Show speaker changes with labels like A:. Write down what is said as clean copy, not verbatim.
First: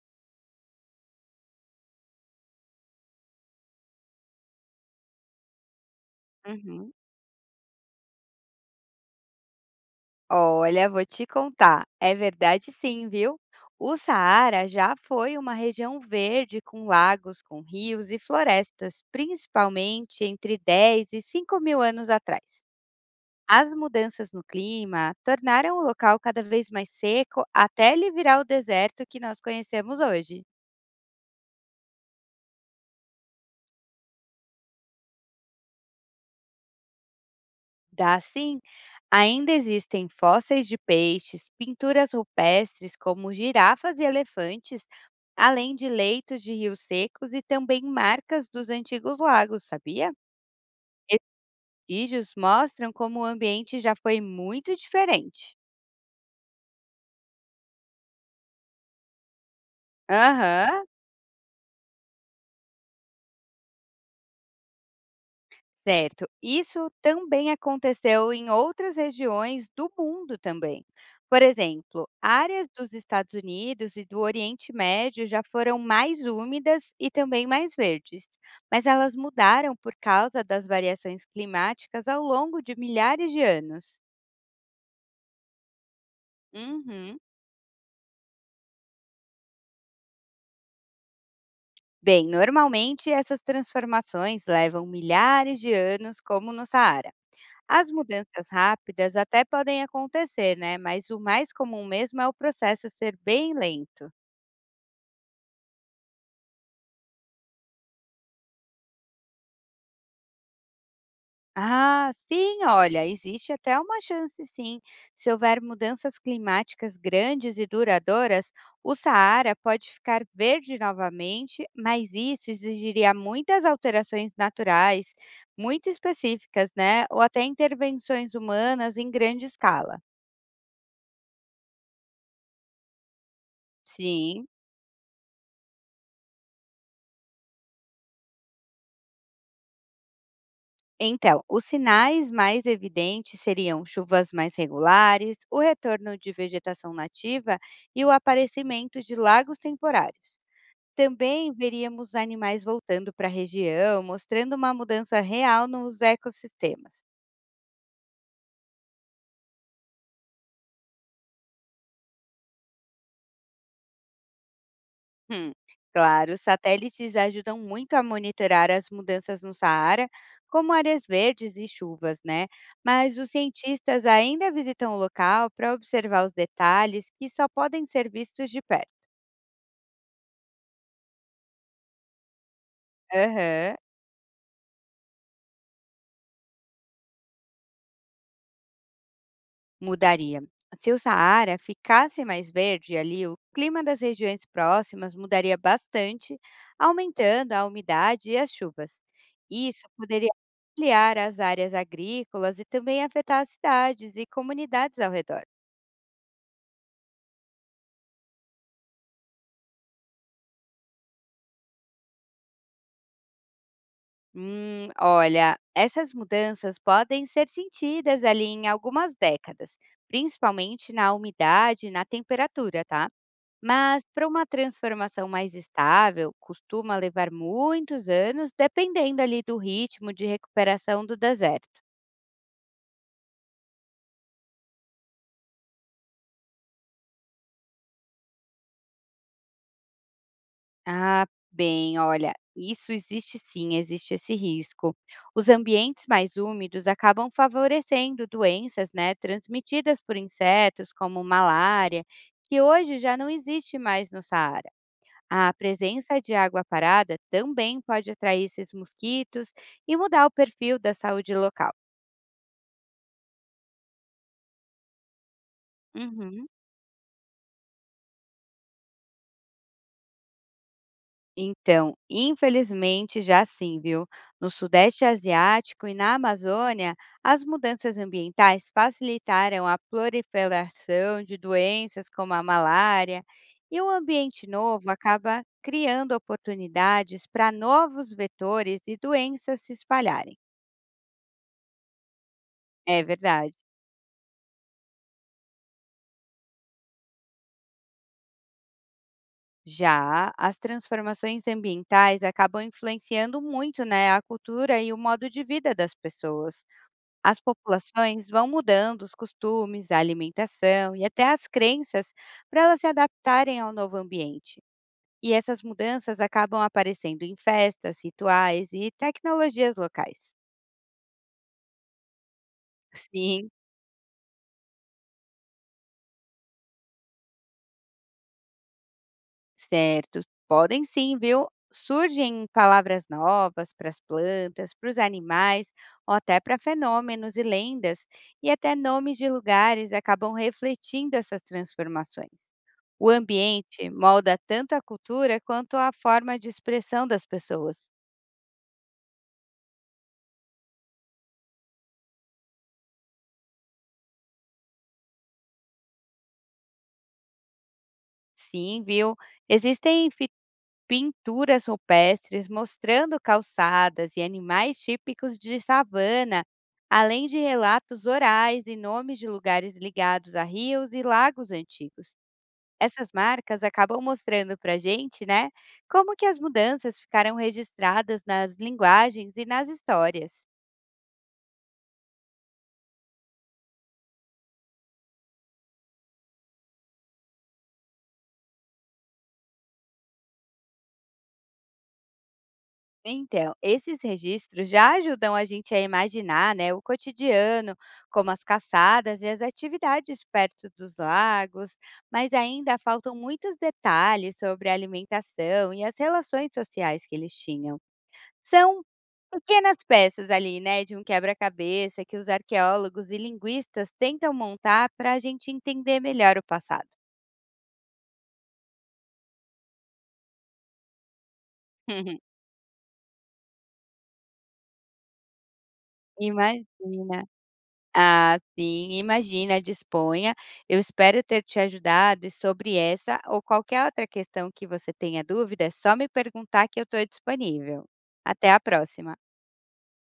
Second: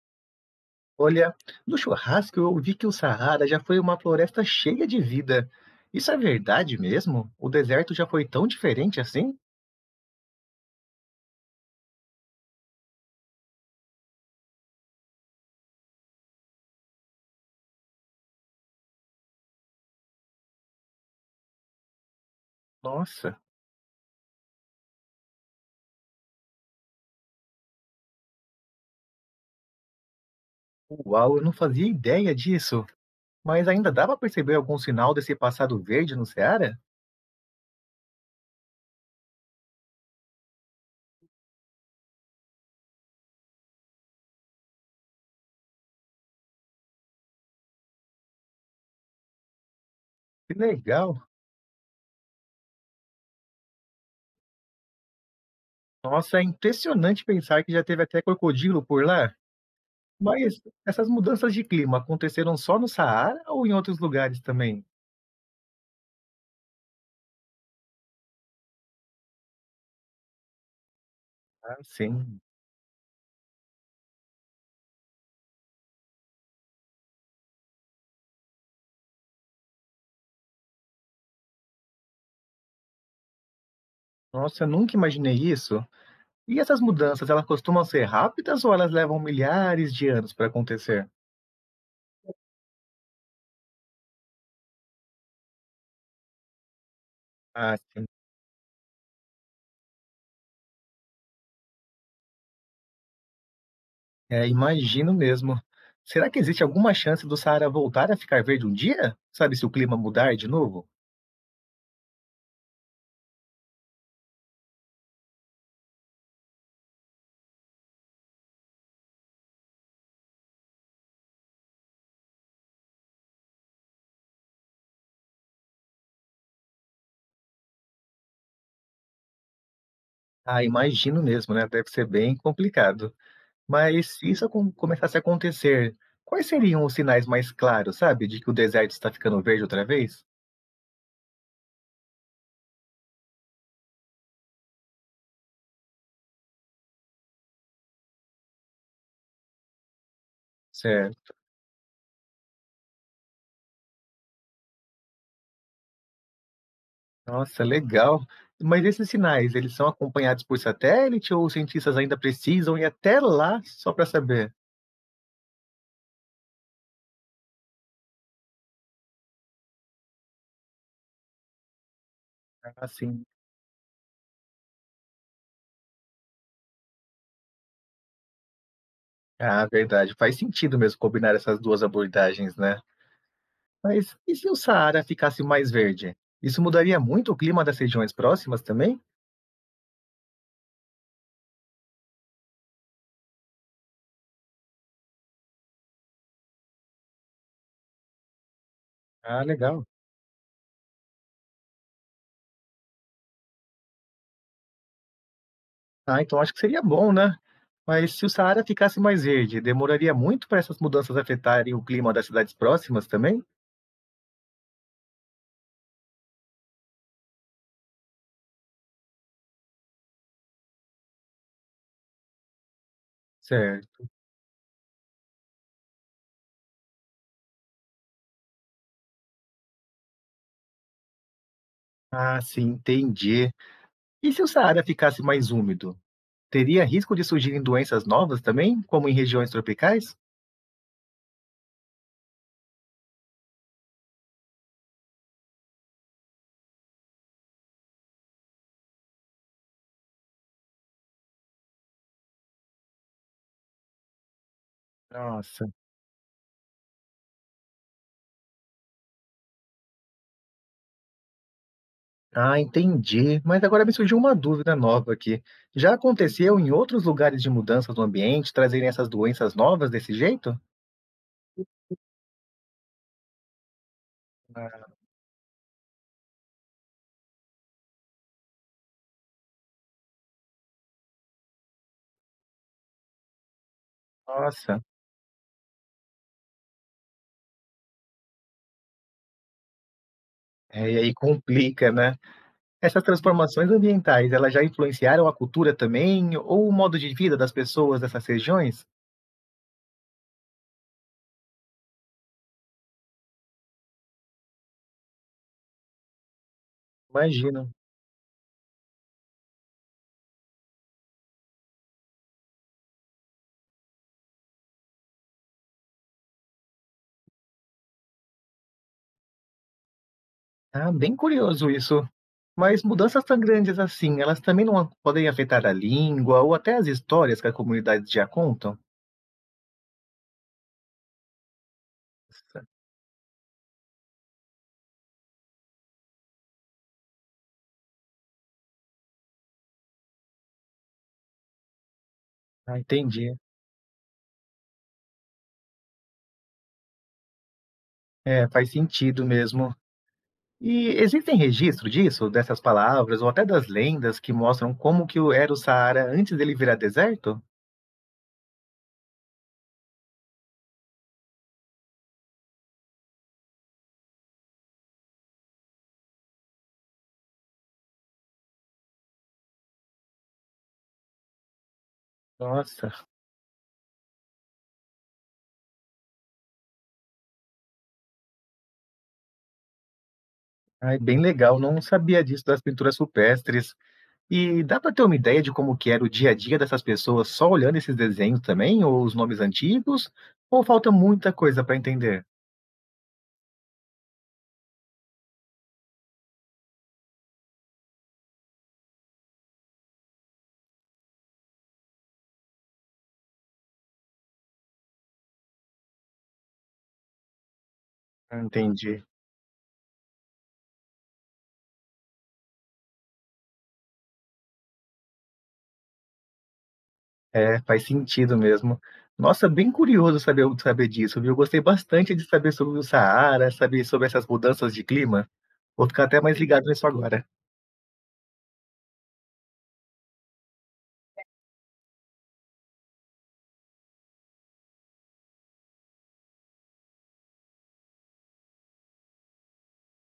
A: Olha, no churrasco eu ouvi que o Saara já foi uma floresta cheia de vida. Isso é verdade
B: Uhum.
A: mesmo? O deserto já foi tão diferente assim?
B: Olha, vou te contar. É verdade, sim, viu? O Saara já foi uma região verde com lagos, com rios e florestas, principalmente entre 10 e 5 mil anos atrás.
A: Nossa,
B: As mudanças no clima tornaram o local cada vez mais seco até ele virar o deserto que nós conhecemos hoje.
A: uau, eu não fazia ideia disso. Mas ainda dá para perceber algum sinal desse passado verde no Saara?
B: Dá, sim. Ainda existem fósseis de peixes, pinturas rupestres como girafas e elefantes, além de leitos de rios secos e também marcas dos antigos lagos, sabia?
A: Que
B: Esses
A: legal.
B: vestígios mostram como o ambiente já foi muito diferente.
A: Nossa, é impressionante pensar que já teve até crocodilo por lá. Mas
B: Aham.
A: essas mudanças de clima aconteceram só no Saara ou em outros lugares também?
B: Certo. Isso também aconteceu em outras regiões do mundo também. Por
A: Ah,
B: exemplo,
A: sim.
B: áreas dos Estados Unidos e do Oriente Médio já foram mais úmidas e também mais verdes, mas elas mudaram por causa das variações climáticas ao longo de milhares de anos.
A: Nossa, eu nunca imaginei isso. E essas
B: Uhum.
A: mudanças, elas costumam ser rápidas ou elas levam milhares de anos para acontecer?
B: Bem, normalmente essas transformações levam milhares de anos, como no Saara.
A: Ah,
B: As
A: sim.
B: mudanças rápidas até podem acontecer, né? Mas o mais comum mesmo é o processo ser bem lento.
A: É, imagino mesmo. Será que existe alguma chance do Saara voltar a ficar verde um dia? Sabe, se o clima mudar de novo?
B: Ah, sim, olha, existe até uma chance, sim. Se houver mudanças climáticas grandes e duradouras, o Saara pode ficar verde novamente, mas isso exigiria muitas alterações naturais, muito específicas, né? Ou até intervenções humanas em grande escala.
A: Ah, imagino mesmo, né? Deve ser bem complicado. Mas se isso
B: Sim.
A: começasse a acontecer, quais seriam os sinais mais claros, sabe, de que o deserto está ficando verde outra vez?
B: Então, os sinais mais evidentes seriam chuvas mais regulares, o retorno de vegetação nativa e o aparecimento de lagos temporários.
A: Certo.
B: Também veríamos animais voltando para a região, mostrando uma mudança real nos ecossistemas.
A: Nossa, legal. Mas esses sinais, eles são acompanhados por satélite ou os cientistas ainda precisam ir até lá só para saber?
B: Hum, Claro, os satélites ajudam muito a monitorar as mudanças no Saara, como áreas verdes e chuvas, né?
A: Ah,
B: Mas
A: sim.
B: os cientistas ainda visitam o local para observar os detalhes que só podem ser vistos de perto.
A: Ah, verdade. Faz sentido mesmo combinar essas duas abordagens, né?
B: Aham,
A: Mas e se o Saara ficasse mais verde? Isso mudaria muito o clima das regiões próximas também?
B: mudaria. Se o Saara ficasse mais verde ali, o clima das regiões próximas mudaria bastante, aumentando a umidade e as chuvas.
A: Ah,
B: Isso
A: legal.
B: poderia ampliar as áreas agrícolas e também afetar as cidades e comunidades ao redor.
A: Ah, então acho que seria bom, né? Mas se o Saara ficasse mais verde, demoraria muito para essas mudanças afetarem o clima das cidades próximas também?
B: Olha, essas mudanças podem ser sentidas ali em algumas décadas, principalmente na umidade e na temperatura, tá? Mas
A: Certo.
B: para uma transformação mais estável, costuma levar muitos anos, dependendo ali do ritmo de recuperação do deserto.
A: Ah, sim, entendi. E se o Saara ficasse mais úmido? Teria risco de surgirem doenças novas também, como em regiões tropicais?
B: Ah, bem, olha, isso existe, sim, existe esse risco. Os ambientes mais úmidos acabam favorecendo doenças, né, transmitidas por insetos como malária, que hoje já não existe mais no Saara. A
A: Nossa,
B: presença de água parada também pode atrair esses mosquitos e mudar o perfil da saúde local.
A: ah, entendi. Mas agora me surgiu uma dúvida nova aqui. Já
B: Uhum.
A: aconteceu em outros lugares de mudanças no ambiente trazerem essas doenças novas desse jeito?
B: Então, infelizmente, já sim, viu? No
A: Ah,
B: Sudeste Asiático e na Amazônia, as mudanças ambientais facilitaram a proliferação de doenças como a malária, e o ambiente
A: nossa,
B: novo acaba criando oportunidades para novos vetores e doenças se espalharem.
A: é, e aí complica, né?
B: É
A: Essas
B: verdade.
A: transformações ambientais, elas já influenciaram a cultura também, ou o modo de vida das pessoas dessas regiões?
B: Já as transformações ambientais acabam influenciando muito, né, a cultura e o modo de vida das pessoas. As
A: Imagino.
B: populações vão mudando os costumes, a alimentação e até as crenças para elas se adaptarem ao novo ambiente. E essas mudanças acabam aparecendo em festas, rituais e tecnologias locais.
A: Ah, bem curioso isso. Mas mudanças tão
B: Sim,
A: grandes assim, elas também não a podem afetar a língua ou até as histórias que a comunidade já contam?
B: certos podem, sim, viu? Surgem
A: Cer
B: palavras novas para as plantas, para os animais, ou até para fenômenos e lendas, e até nomes de lugares acabam refletindo essas transformações.
A: ah,
B: O
A: entendi.
B: ambiente molda tanto a cultura quanto a forma de expressão das pessoas.
A: É, faz sentido mesmo. E existem registro disso, dessas palavras ou até das lendas que mostram como que o era o Saara antes dele virar deserto?
B: Sim, viu? Existem pinturas rupestres mostrando calçadas e animais típicos de savana, além de relatos orais e nomes de lugares ligados a rios e lagos antigos.
A: Nossa,
B: Essas marcas acabam mostrando para a gente, né, como que as mudanças ficaram registradas nas linguagens e nas histórias.
A: ai, bem legal, não sabia disso das pinturas rupestres. E dá para ter uma ideia de como que era o dia a dia dessas pessoas só olhando esses desenhos também, ou os nomes antigos, ou falta muita coisa para entender?
B: Então, esses registros já ajudam a gente a imaginar, né, o cotidiano, como as caçadas e as atividades perto dos lagos, mas ainda faltam muitos detalhes sobre a alimentação e as relações sociais que eles tinham.
A: Ah,
B: São
A: entendi.
B: pequenas peças ali, né, de um quebra-cabeça que os arqueólogos e linguistas tentam montar para a gente entender melhor o passado.
A: É, faz sentido mesmo. Nossa, bem curioso saber disso, viu? Eu gostei bastante de saber sobre o Saara, saber sobre essas mudanças de clima. Vou ficar até mais ligado nisso
B: Imagina.
A: agora.
B: Ah, sim, imagina, disponha. Eu espero ter te ajudado, e sobre essa ou qualquer outra questão que você tenha dúvida, é só me perguntar que eu estou disponível. Até a próxima.